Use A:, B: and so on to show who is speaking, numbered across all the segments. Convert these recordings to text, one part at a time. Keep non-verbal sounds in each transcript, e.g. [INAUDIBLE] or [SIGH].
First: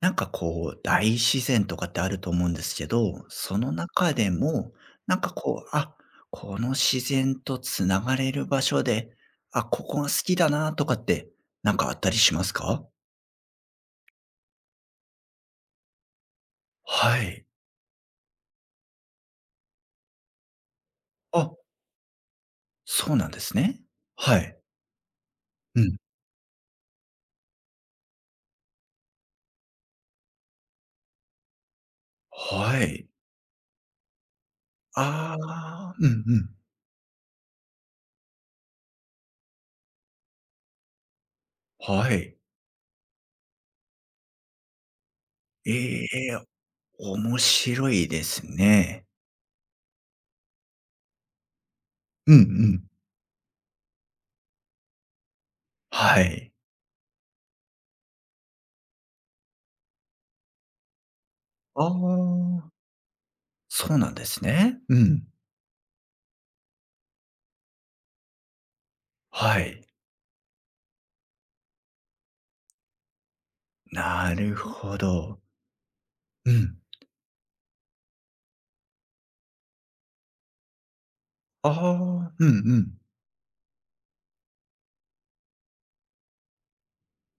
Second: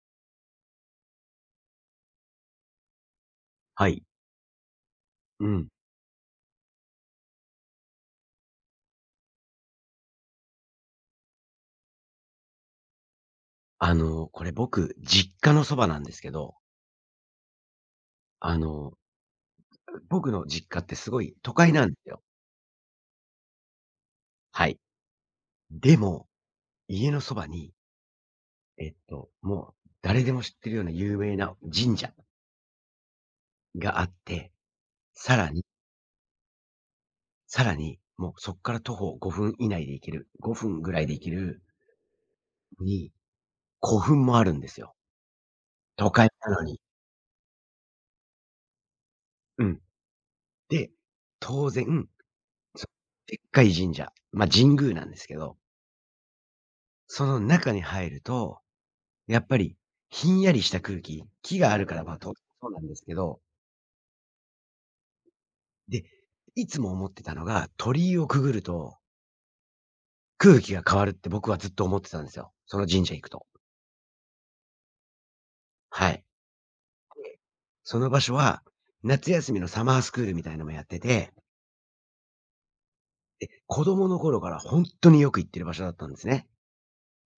A: なんかこう、大自然とかってあると思うんですけど、その
B: はい。
A: 中でも、なんか
B: う
A: こ
B: ん。
A: う、あ、この自然とつながれる場所で、あ、ここが好きだなとかって、なんかあったりしますか？
B: これ僕、実家のそばなんですけど、
A: はい。
B: あの、僕の実家ってすごい
A: あ、
B: 都会なんですよ。
A: そうなんですね。はい。
B: はい。
A: うん。
B: でも、家のそばに、もう誰でも知ってるような有名な神社
A: はい。
B: があって、
A: あ
B: さらに、
A: あ、うんうん。
B: さらに、もうそこから徒歩5分以内で行ける、5分ぐらいで行ける
A: はい。
B: に、古墳もあるんですよ。
A: え
B: 都
A: え、
B: 会なのに。
A: 面白いですね。
B: うん。で、当然、
A: うんうん。
B: そでっかい神社、ま、神宮なんですけど、
A: はい。
B: その中に入るとやっぱり、ひんやりした空気、木があ
A: あ
B: るから、まあ、そ
A: あ、
B: うなんですけど、
A: そうなんですね。うん。
B: で、いつも思ってたのが、鳥居をくぐると、
A: はい。
B: 空気が変わるって僕はずっと思ってたんですよ。その神社行くと。
A: なるほど。
B: はい。
A: うん。
B: で、その場所は、夏休みのサマースクールみたいのもやってて、
A: ああ、うんうん。
B: で、子供の頃からほんとによく行ってる場所だったんですね。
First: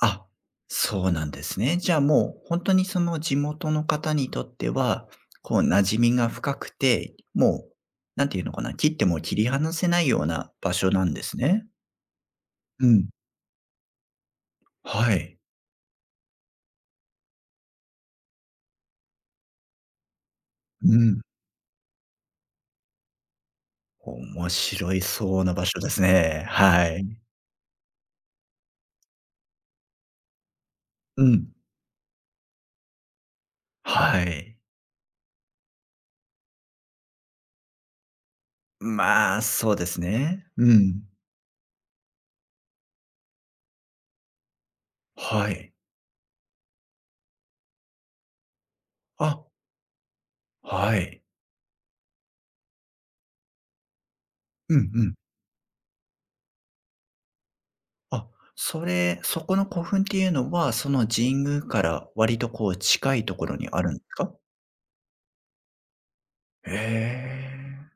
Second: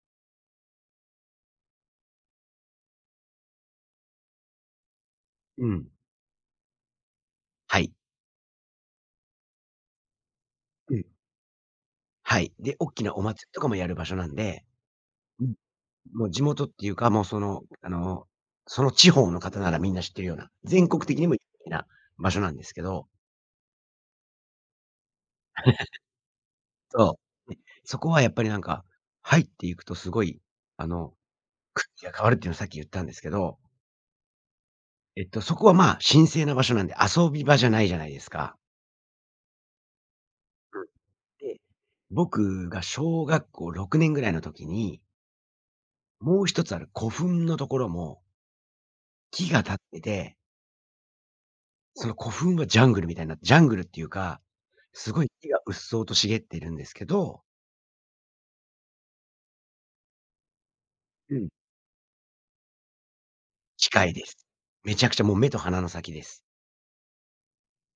A: あ、そうなんですね。じゃあもう本当にその地元の方にとっては、こう
B: うん。
A: 馴染みが深くて、もう
B: はい。
A: なんていうのかな、切っても切り離せないような場所
B: うん。
A: なんですね。
B: はい。で、
A: う
B: おっき
A: ん。
B: なお祭りとかもやる場所なんで。
A: はい。
B: うん。もう地元っていうか、もうその地方の方ならみんな知ってるような、全
A: う
B: 国的
A: ん。
B: にも有名な場所なんですけど、
A: 面白いそうな場所ですね。はい。
B: そう。で、そこはやっぱりなんか、入っていくとすごい、あの、
A: うん。
B: 空気が変わるっていうのをさっき言ったんですけど、
A: はい。
B: そこはまあ、神聖な場所なんで遊び場じゃないじゃないですか。
A: まあ、そうですね。うん。
B: で、僕が小学校6年ぐらいの時に、
A: はい。
B: もう一つある古墳のところも
A: あ、
B: 木が立ってて、
A: はい。
B: その古墳はジャングルっていうか、
A: うんう
B: す
A: ん。
B: ごい木がうっそうと茂っているんですけど、
A: あ、それ、そこの古墳っていうのは、その
B: う
A: 神
B: ん。
A: 宮から割とこう近いところにあるんで
B: 近
A: す
B: いで
A: か？
B: す。めちゃくちゃもう目と鼻の先です。
A: へえ。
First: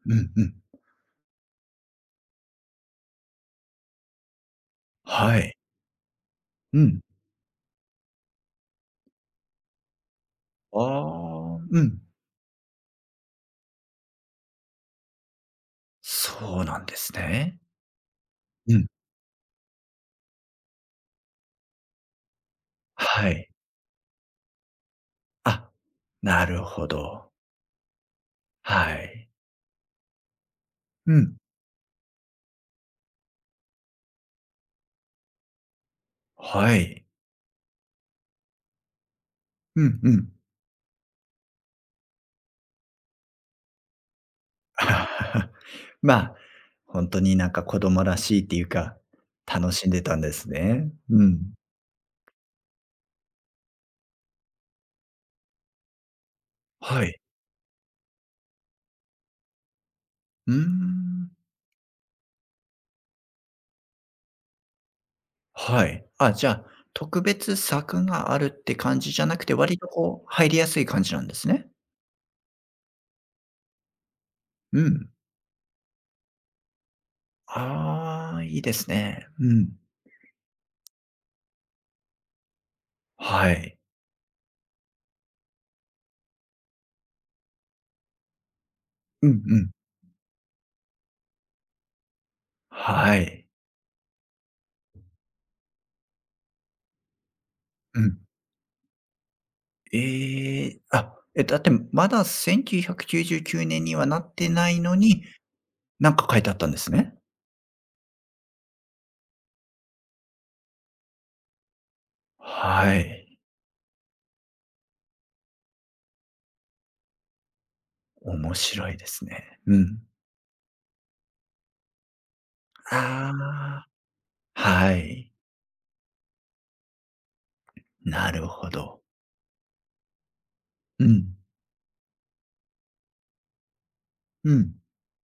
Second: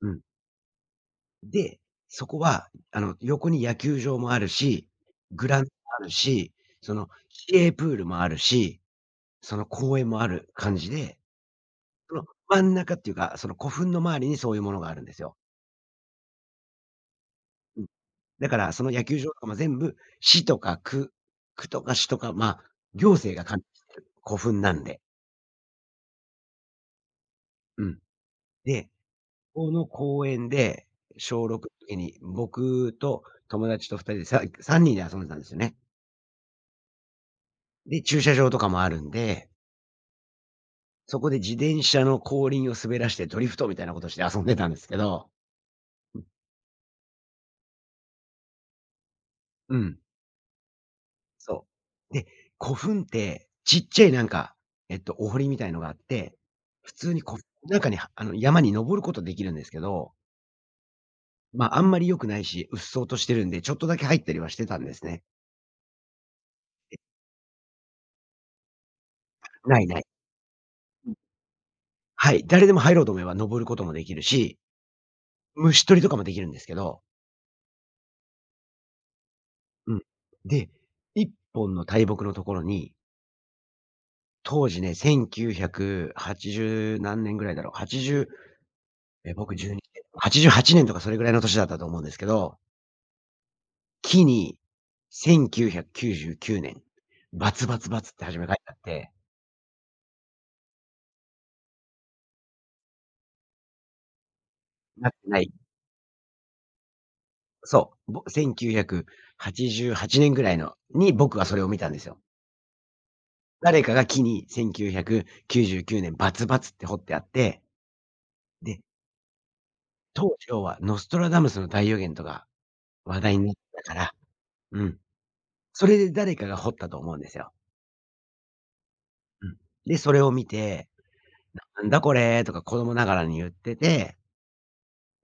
B: う
A: う
B: ん。
A: んうん。
B: で、そこは、横に野球場もあるし、
A: は
B: グ
A: い。
B: ラウンドもあるし、
A: うん。
B: 市営プールもあるし、その公園もある感
A: あ
B: じで、
A: あ、うん。
B: その真ん中っていうか、その古墳の周りにそういうものがあるんですよ。
A: そうなんですね。
B: うん。だから
A: う
B: そ
A: ん。
B: の野球場とかも全部市とか区、区とか市とか、まあ、行
A: は
B: 政が
A: い。
B: 管理してる古墳なんで。
A: あ、なるほど。
B: うん。で、
A: はい。
B: この公園で、
A: うん。
B: 小6の時に僕と友達と2人でさ3人で遊んでたんですよね。
A: はい。
B: で、駐車場とかもあるんで、
A: うんうん。
B: そこで自転車の後輪を滑らしてドリフトみたいなことして遊んでたんですけど、
A: [LAUGHS] まあ、本当になんか子供らしいっていうか、楽
B: う
A: しん
B: ん、
A: でたんですね。うん。
B: そう。で、古墳って、ちっちゃいなんか、お堀みたいのがあって、普
A: は
B: 通
A: い。
B: に中に、山に登ることできるんですけど、
A: うーん。
B: まあ、あんまり良くないし、鬱蒼としてるんで、ちょっとだけ入ったりはしてたんですね。
A: はい。あ、じゃあ、特別柵があるって感じじゃなくて、割
B: ない
A: と
B: ない。
A: こう、入りやすい感じなんですね。
B: はい、誰でも入ろうと思えば登ることもできるし、
A: うん。
B: 虫捕りとかもできるんですけど、
A: ああ、いいですね。うん。
B: うん。で、一本の大木のところに、
A: はい。
B: 当時ね、1980何年ぐらいだろう、80、
A: うんう
B: 僕
A: ん。
B: 12、88年とかそれぐらいの年だったと思うんですけど、
A: はい。
B: 木に1999年、バツバツバ
A: う
B: ツっ
A: ん。
B: て初め書いてあって、
A: ええ、あ、え、だってまだ1999年にはなってないの
B: なっ
A: に、
B: てない、
A: なんか書いてあったんですね。
B: そう、1988年ぐらいのに僕はそれを見たんですよ。
A: はい。
B: 誰かが木に1999年バツバツって掘ってあって、
A: 面
B: で、
A: 白いですね。うん。
B: 当時要はノストラダムスの大予言とか話題になった
A: あ
B: から、
A: あ、
B: う
A: は
B: ん。
A: い。
B: それで誰かが掘ったと思うんですよ。
A: なるほど。
B: うん。で、それを見て、
A: うん。
B: 「なんだこれ」とか子供ながらに言ってて、
A: うん。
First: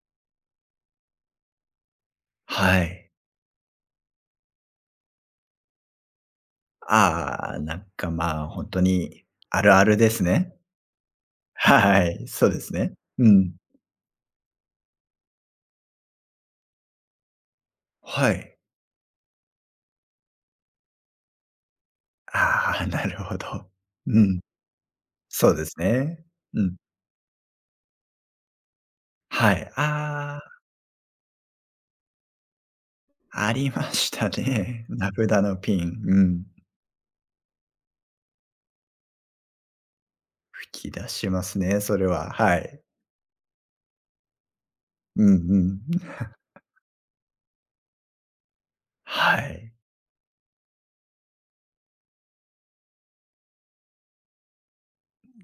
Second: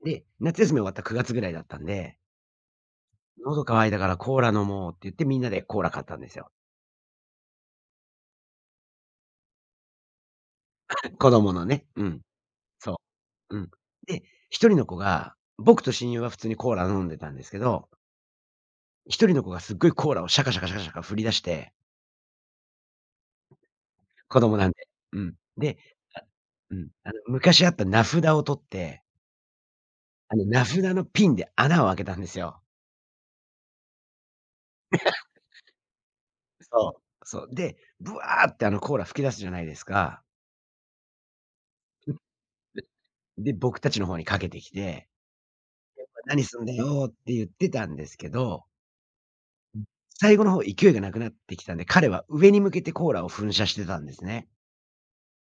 B: で、夏休み終わった9月ぐらいだったんで、
A: はい。
B: 「喉渇いたからコーラ飲もう」って言ってみんなでコーラ買ったんですよ。
A: ああ、なんか、まあ、ほんとにあるあるですね。
B: [LAUGHS] 子供
A: [LAUGHS]
B: のね、う
A: は
B: ん。
A: い、そうですね。
B: そ
A: うん。
B: う、うん。で、1人の子が、僕と親友は普通にコーラ飲んでたんですけど、
A: はい。
B: 一人の子がすっごいコーラをシャカシャカシャカシャカ振り出して、
A: ああ、なるほど。う
B: 子
A: ん、
B: 供なんで。うん。
A: そうです
B: で、あ
A: ね。うん。
B: 昔あった名札を取って、
A: はい。あ
B: 名札のピンで穴を開けたんですよ。
A: あ、ありましたね。[LAUGHS] 名札のピン、うん。
B: そう、そう。で、ブワーってあのコーラ噴き出すじゃないですか。
A: 吹き出しますね、それは。
B: [LAUGHS]
A: はい。
B: で、僕たちの方にかけてきて、
A: うんうん。[LAUGHS]
B: 「何すんだよ」って言ってたんですけど、
A: はい、
B: 最後の方勢いがなくなってきたんで、彼は上に向けてコーラを噴射してたんですね。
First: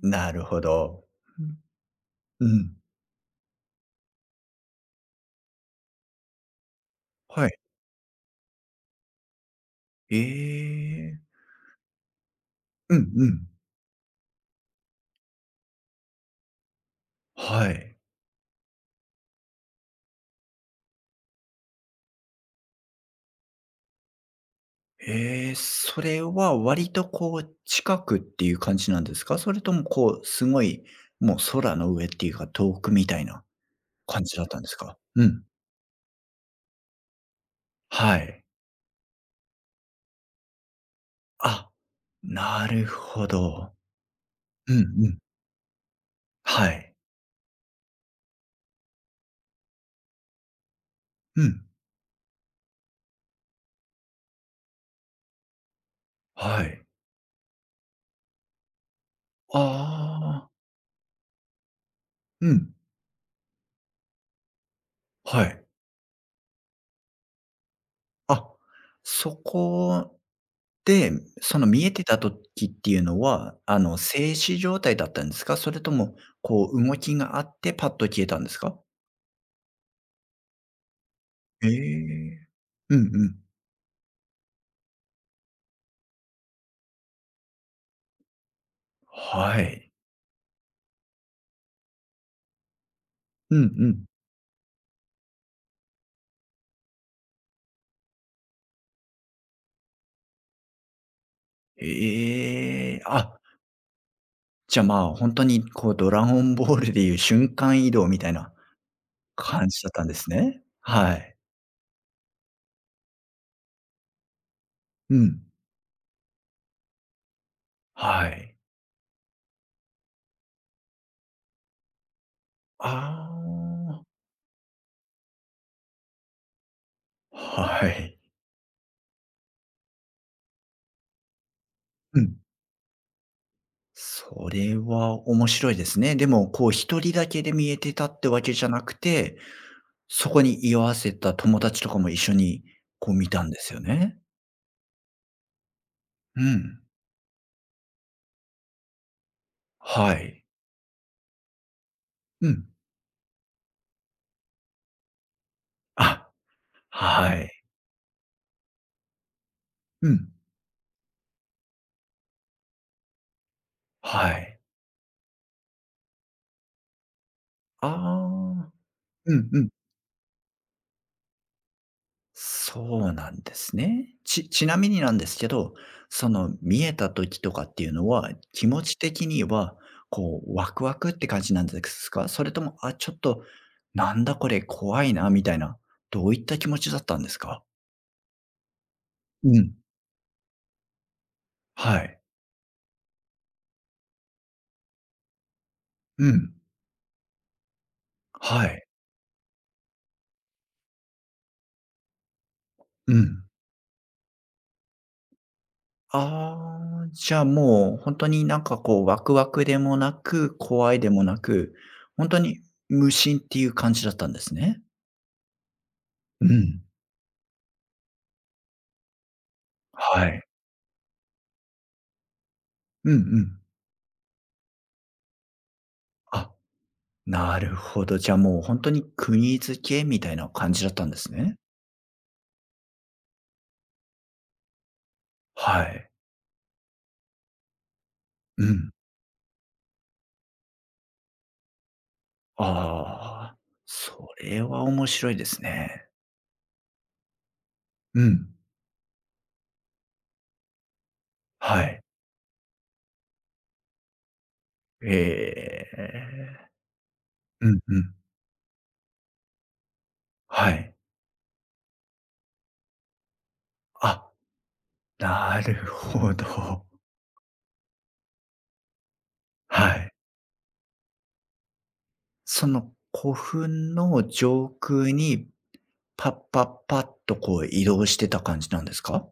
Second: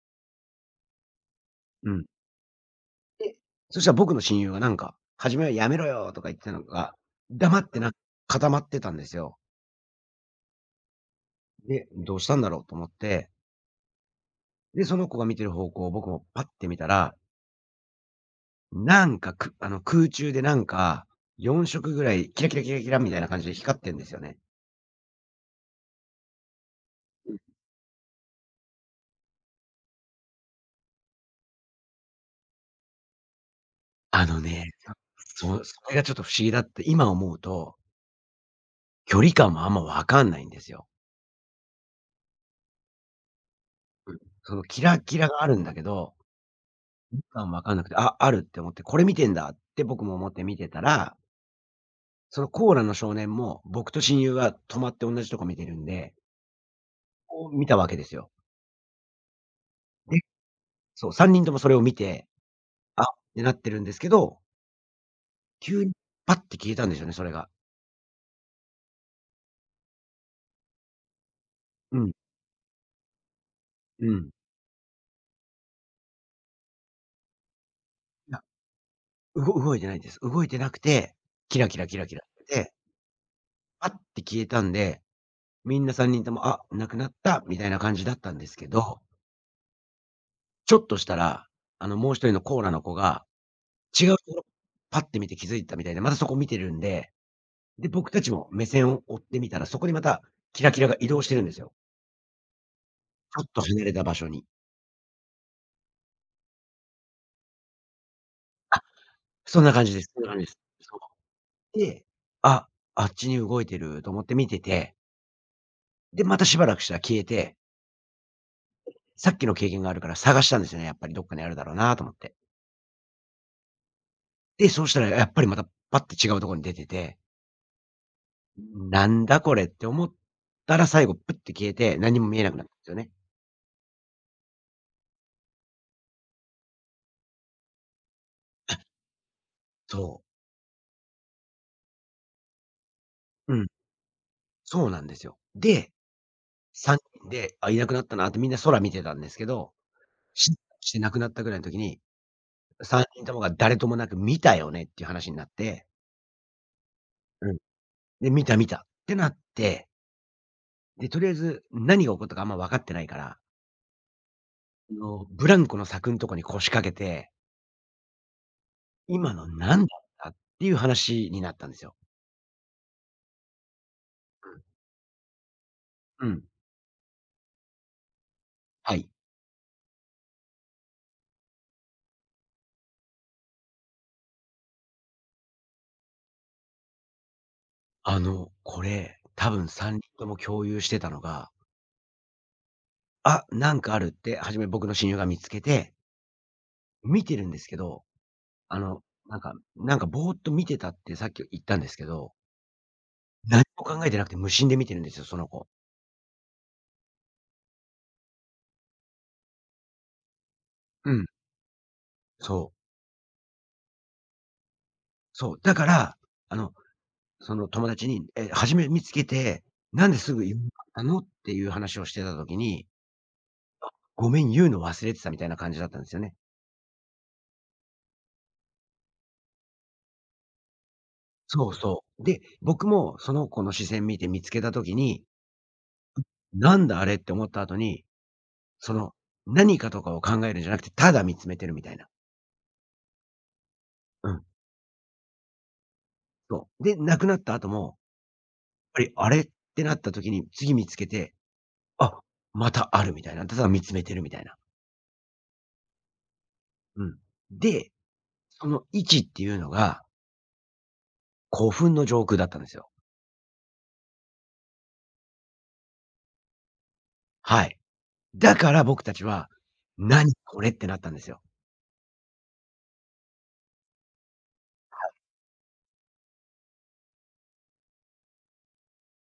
A: なるほど。
B: うん。
A: うん。
B: で、そしたら僕の親友がなんか、初めは「やめろよ」とか言ってたのが、
A: は
B: 黙
A: い。
B: ってな固まってたんですよ。
A: ええ。
B: で、どうしたんだろうと思っ
A: うんう
B: て、
A: ん。
B: で、その子が見てる方向を僕もパッて見たら、
A: はい。
B: なんか、くあの、空中でなんか、4色ぐらいキラキラキラキラみたいな感じで光ってんですよね。
A: ええ、それは割とこう近くっていう感じなんですか？それともこうすごい、もう空の上っていうか遠くみたいな感
B: あ
A: じ
B: の
A: だったんで
B: ね、
A: すか？うん。
B: それがちょっと不思議だって、今思うと、
A: はい。
B: 距離感もあんま分かんないんですよ。
A: あ、なるほど。
B: その
A: うん
B: キラ
A: う
B: キ
A: ん。
B: ラがあるんだけど、
A: はい。
B: 距離感分かんなくて、あ、あるって思って、これ見てんだって僕も思って見てたら、
A: うん。
B: そのコーラの少年も、僕と親友は泊まって同じとこ見てるんで、
A: はい。
B: こう見たわけですよ。で、
A: ああ、
B: そう、3人ともそれを見て、
A: うん。
B: あってなってるんですけど、
A: はい。
B: 急にパッて消えたんですよね、それが。
A: あ、そこで、その見え
B: う
A: て
B: ん、
A: た時っていうのは、
B: うん。
A: 静止状態だったんですか？それとも、こう動きがあってパッと消え
B: い
A: た
B: や、
A: んですか？
B: 動いてないです。動いてなくて、キラ
A: え
B: キラキラキラって
A: え。
B: て、
A: うんうん。
B: パッて消えたんで、みんな3人とも、あ、なくなったみたいな感じだったんですけど、
A: はい。
B: ちょっとしたら、もう一人のコーラの子が、
A: うんうん。
B: 違うところ、パッて見て気づいたみたいで、またそこ見てるんで、で、僕たちも目線を追ってみたら、そこにまたキラキラが移動してるんですよ。
A: ええ、
B: ち
A: あ、
B: ょっと離れた場所に。
A: じゃ、あまあ、ほんとにこうドラゴンボールでいう瞬間移動みたいな
B: あ、そん
A: 感
B: な
A: じ
B: 感
A: だっ
B: じで
A: たん
B: す。
A: で
B: そんな
A: す
B: 感じです。
A: ね。
B: そ
A: はい。
B: う。で、あ、あっちに動いてると思って見てて、
A: うん。
B: で、またしばらくしたら消えて、
A: はい。
B: さっきの経験があるから探したんですよね、やっぱりどっかにあるだろうなと思って。
A: あ
B: で、そうしたらやっぱりまたパッて違うところに出てて、
A: あ、はい。
B: なんだこれって思ったら最後プッて消えて、何
A: う
B: も
A: ん。
B: 見えなくなったんですよね。
A: それは面白いですね。でも、こう一人だけで見えてたってわけじゃなくて、
B: そ
A: そ
B: う。
A: こに居合わせた友達とかも一緒にこう見たん
B: う
A: で
B: ん、
A: すよね？
B: そうなんですよ。で、
A: うん。
B: 3人で、あ、いなくなったなってみんな空見てたんですけど、
A: はい。
B: しして亡くなったぐらいの時に、
A: うん。
B: 3人ともが誰ともなく見たよねっていう話になって、
A: あ、は
B: うん。
A: い。
B: で、見た見たってなって、
A: うん。
B: で、とりあえず何が起こったかあんま分かってないから、
A: はい。
B: ブランコの柵んとこに腰掛けて、
A: ああ。
B: 今
A: う
B: の
A: んうん。
B: 何だったっていう話になったんですよ。
A: そうなんですね。ちちなみになんですけど、
B: う
A: そ
B: ん。
A: の見えた時とかっていうのは、気持
B: は
A: ち
B: い。
A: 的には、こうワクワクって感じなんですか？それとも、あ、ちょっと、なんだこれ怖いなみたいな、どういった気持ちだったんですか？
B: これ、
A: う
B: 多分
A: ん。
B: 3人とも共有してたのが、
A: はい。
B: あ、なんかあるって初め僕の親友が見つけて、
A: うん。
B: 見てるんですけど、
A: は
B: あ
A: い。
B: の、なんかぼーっと見てたってさっき言ったんですけど、
A: うん。
B: 何も考えてなくて無心で見てるんですよ、その子。
A: ああ、じゃあ、もう本当になんかこう、ワクワクでもなく、怖い
B: う
A: でも
B: ん。
A: なく、本当に
B: そう。
A: 無心っていう感じだったんですね。
B: そう。だから、
A: う
B: あの、
A: ん。
B: その友達に、初め見つけて、なんで
A: は
B: す
A: い。
B: ぐ言わなかったのっていう話をしてた時に、
A: うんうん。
B: ごめん、言うの忘れてたみたいな感じだったんですよね。
A: あ、なるほど。じゃあ、もう本当に国付けみたいな感じだったんですね。
B: そうそう。で、僕もその子の視線見て見つけた時に、
A: はい。
B: なんだあれって思った後に、
A: うん。
B: その、何かとかを考えるんじゃなくて、ただ見つめてるみたいな。
A: ああ、そ
B: うん、
A: れは面白いですね。
B: そう。で、なくなった後も、
A: うん。
B: やっぱり、あれってなった時に次見つけて、
A: はい。
B: あ、またあるみたいな。ただ見つめてるみたいな。
A: ええ。
B: うん。
A: うん
B: で、
A: うん。
B: その位置っていうのが、
A: はい。
B: 古墳の上空だったんですよ。
A: あ、なるほど。
B: はい。だから僕たちは、
A: はい。
B: 「何これ」ってなったんですよ。
A: その古墳の上空に、パッパッパッとこう移動してた感じなんですか？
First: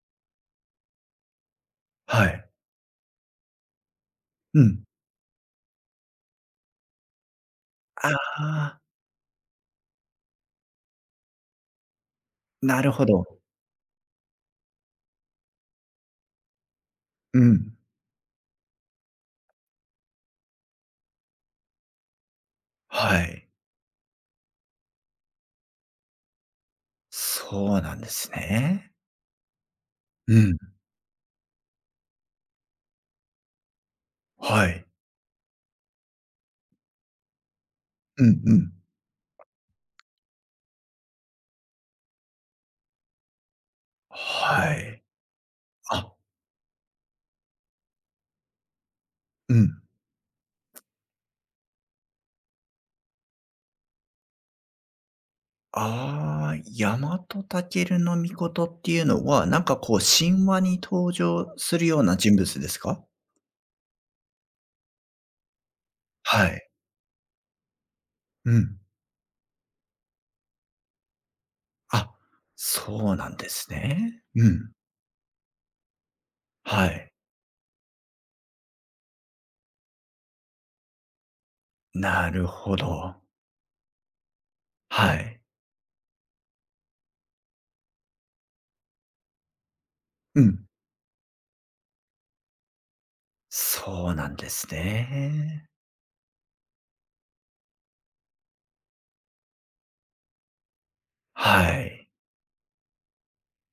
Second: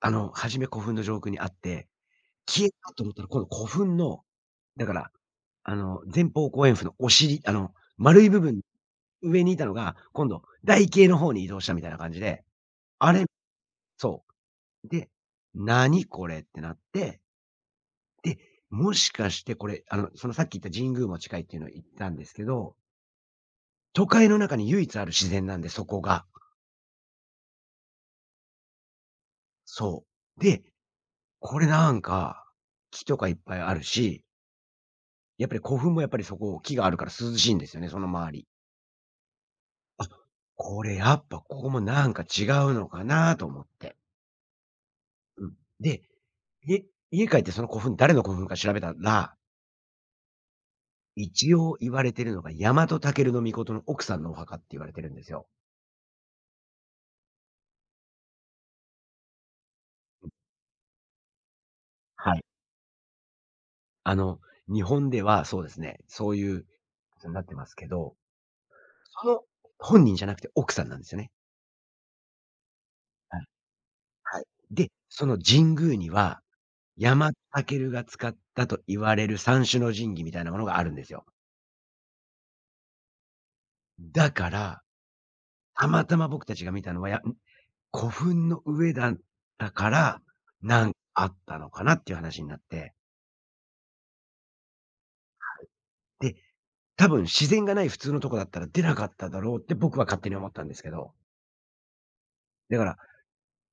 B: 初め古墳の上空にあって、
A: はい。
B: 消えたと思ったら、今度古墳の、
A: うん。
B: だから、前方後円墳のお尻、
A: あ
B: 丸い部分、
A: あ、
B: 上にいたのが、今度台形の方に移動したみたいな感じで、
A: なるほ
B: あれ
A: ど。
B: そう。で、「何これ」ってなって、
A: うん。
B: で、もしかしてこれ、そのさっき言った神宮も近いっていうのを言ったんですけど、
A: はい。
B: 都会の中に唯一ある自然なんで、そこが。
A: そうなんですね。
B: そ
A: う
B: う。
A: ん。
B: で、これなんか、木とかいっぱいあるし、
A: はい。
B: やっぱり古墳もやっぱりそこ、木があるから涼しいんですよね、その
A: う
B: 周
A: ん
B: り。
A: うん。
B: あ、これやっぱここもなんか違うのかなと思って。
A: はい。
B: うん。で、
A: あ、
B: 家家帰ってその古墳、誰の古墳か調べたら、
A: うん。
B: 一応言われてるのが、大和武タケルの奥さんのお墓って言われてるんですよ。
A: ああ、ヤマトタケルノミコトっていうのは、なんかこう神話に登場するような
B: は
A: 人
B: い。
A: 物ですか？
B: あの、日本ではそうですね、そう
A: は
B: いう
A: い。
B: ことになってますけど、
A: うん。
B: その本人じゃなくて奥さんなんですよね。
A: あ、そうなん
B: はい。
A: ですね。
B: はい。
A: うん。
B: で、その神宮には、
A: はい。
B: 山武が使ったと言われる三種の神器みたいなものがあるんですよ。
A: なるほど。
B: だから、
A: はい。
B: たまたま僕たちが見たのは、や古墳の上だったから、
A: うん。
B: なんあったのかなっていう話になって、
A: そうなんですね。
B: で、多分自然がない普通のとこだったら出なかっただろうって僕は勝手に思ったんですけど、
A: はい。
B: だから、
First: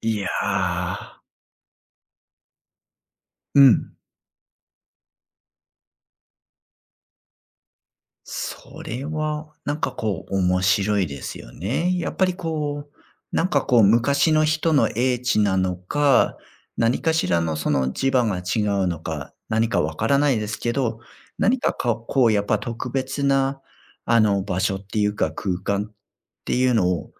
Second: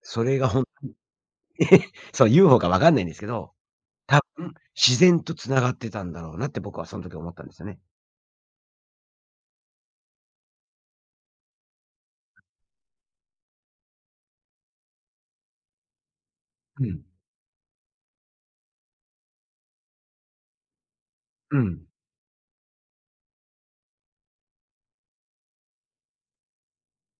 A: い
B: そ
A: や
B: れがほん、
A: ー、
B: [LAUGHS] そう、u う方かわかんないんですけど、
A: うん。
B: 多分、自然と繋がってたんだろうなって僕はその時思ったんですよね。
A: それは、なんかこう面白いですよね。やっぱりこう、なんかこう昔の人の英知なのか、
B: う
A: 何
B: ん。
A: かしらのその磁場が違うのか、何かわからないですけど、
B: う
A: 何か
B: ん。
A: かこうやっぱ特別なあの場所っていうか空間っていうのを、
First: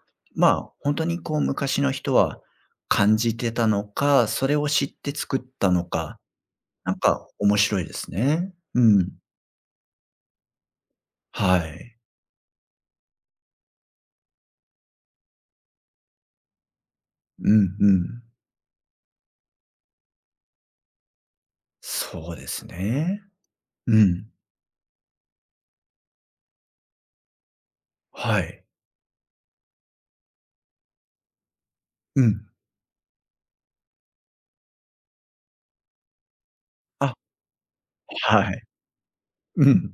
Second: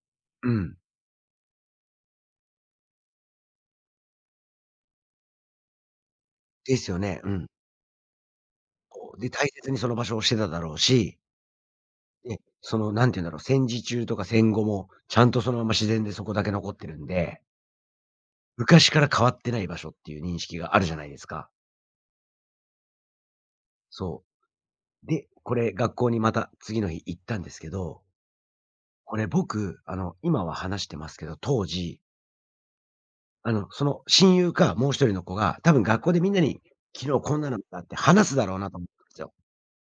B: う
A: まあ
B: ん。
A: 本当にこう昔の人は感じてたのか、それを知って作ったのか、
B: です
A: な
B: よ
A: ん
B: ね。
A: か
B: うん。
A: 面白いですね。うん。
B: こう、で、大切にその場所をしてただろうし、
A: はい。
B: で、何て言うんだろう、戦時中とか戦後も、ちゃんとそのまま自然でそこだけ残ってるんで、
A: うんうん。
B: 昔から変わってない場所っていう認識があるじゃないですか。
A: そうですね。う
B: そ
A: ん。
B: う。で、これ学校にまた次の日行ったんですけど、
A: はい。
B: これ僕、今は話してますけど、当時
A: うん。
B: その親友か、もう一人の子が、多分学校でみんなに、昨
A: あ、
B: 日こんなのがあって話すだ
A: は
B: ろう
A: い。
B: なと思ったんですよ。
A: うん。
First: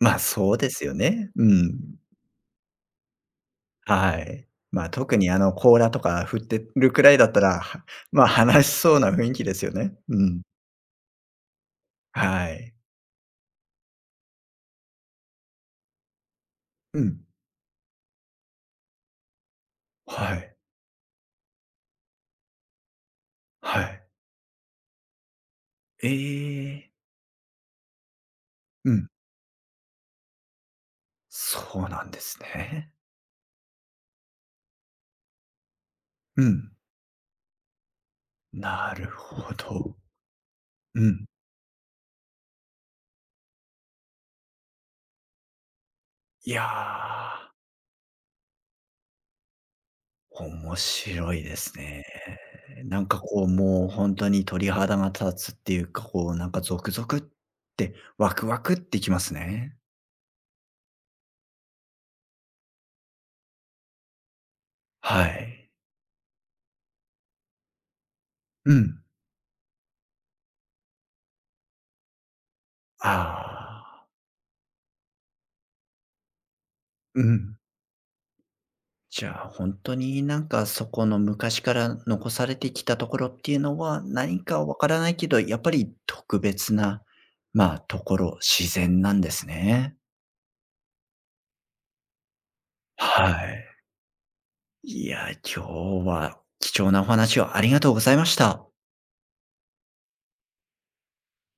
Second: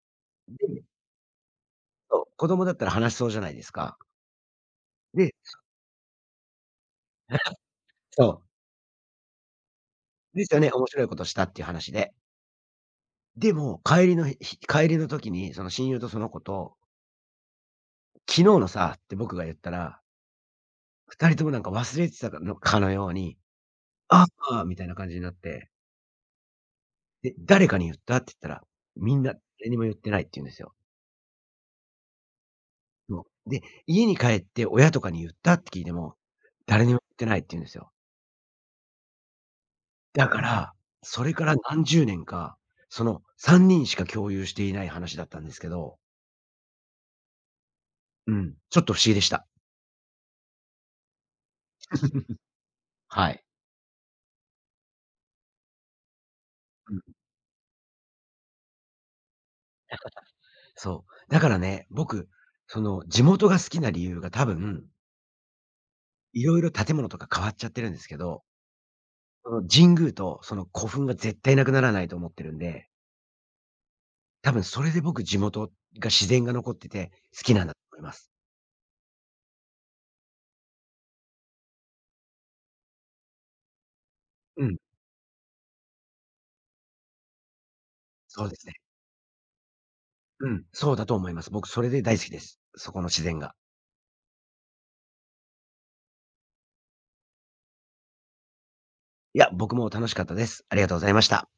A: ま、あそうで
B: で、
A: すよね。うん。
B: そう、子供だったら話しそうじゃないですか。
A: はい。ま、あ特に
B: で、
A: あの、甲羅とか振ってるくらいだった
B: [LAUGHS]
A: ら、はま
B: そ
A: あ、
B: う、
A: 話しそうな雰囲気ですよね。うん。
B: ですよね、面白いことしたっていう話で。
A: はい。
B: でも、帰りの時に、その親友とその子と、
A: うん。
B: 「昨日のさ」って僕が言ったら、
A: はい。
B: 二人ともなんか忘れてたかのように、
A: はい。
B: 「ああ」みたいな感じになって、
A: ええ。
B: で、「誰かに言った？」って言ったら、
A: うん。
B: みんな誰にも言ってないって言うんですよ。
A: そうなんですね。
B: そう。で、家に帰って親とかに言ったって聞いても、
A: うん。
B: 誰にも言ってないって言うんですよ。
A: なるほど。
B: だから、
A: う
B: そ
A: ん。
B: れから何十年か、その3人しか共有していない話だったんですけど、
A: いや。
B: うん、ちょっと不思議でした。
A: 面白いですね。
B: [LAUGHS]
A: なんか
B: は
A: こ
B: い。
A: う、もう本当に鳥肌が立つっていうか、こうなんかゾク
B: うん。
A: ゾクって、ワクワクってきますね。
B: [LAUGHS] そう。だからね、僕、その地元が好きな理由が多分、
A: はい。
B: いろいろ建物とか変わっちゃってるんですけど、
A: うん。
B: その神宮とその古墳が絶対なくならないと思ってるんで、
A: ああ、
B: 多分それで僕地元が自然が残ってて
A: う
B: 好き
A: ん。
B: なんだと思います。
A: じゃあ本当になんかそこの昔から残されてきたところっていうのは、何
B: う
A: かわ
B: ん。
A: からないけど、やっぱり特別な、まあ、ところ、
B: そうです
A: 自
B: ね。
A: 然なんですね。
B: うん、そうだと思います。僕それで大好きです。そこの自
A: は
B: 然が。
A: い。いや、今日は貴重なお話をありがとうございました。
B: いや、僕も楽しかったです。ありがとうございました。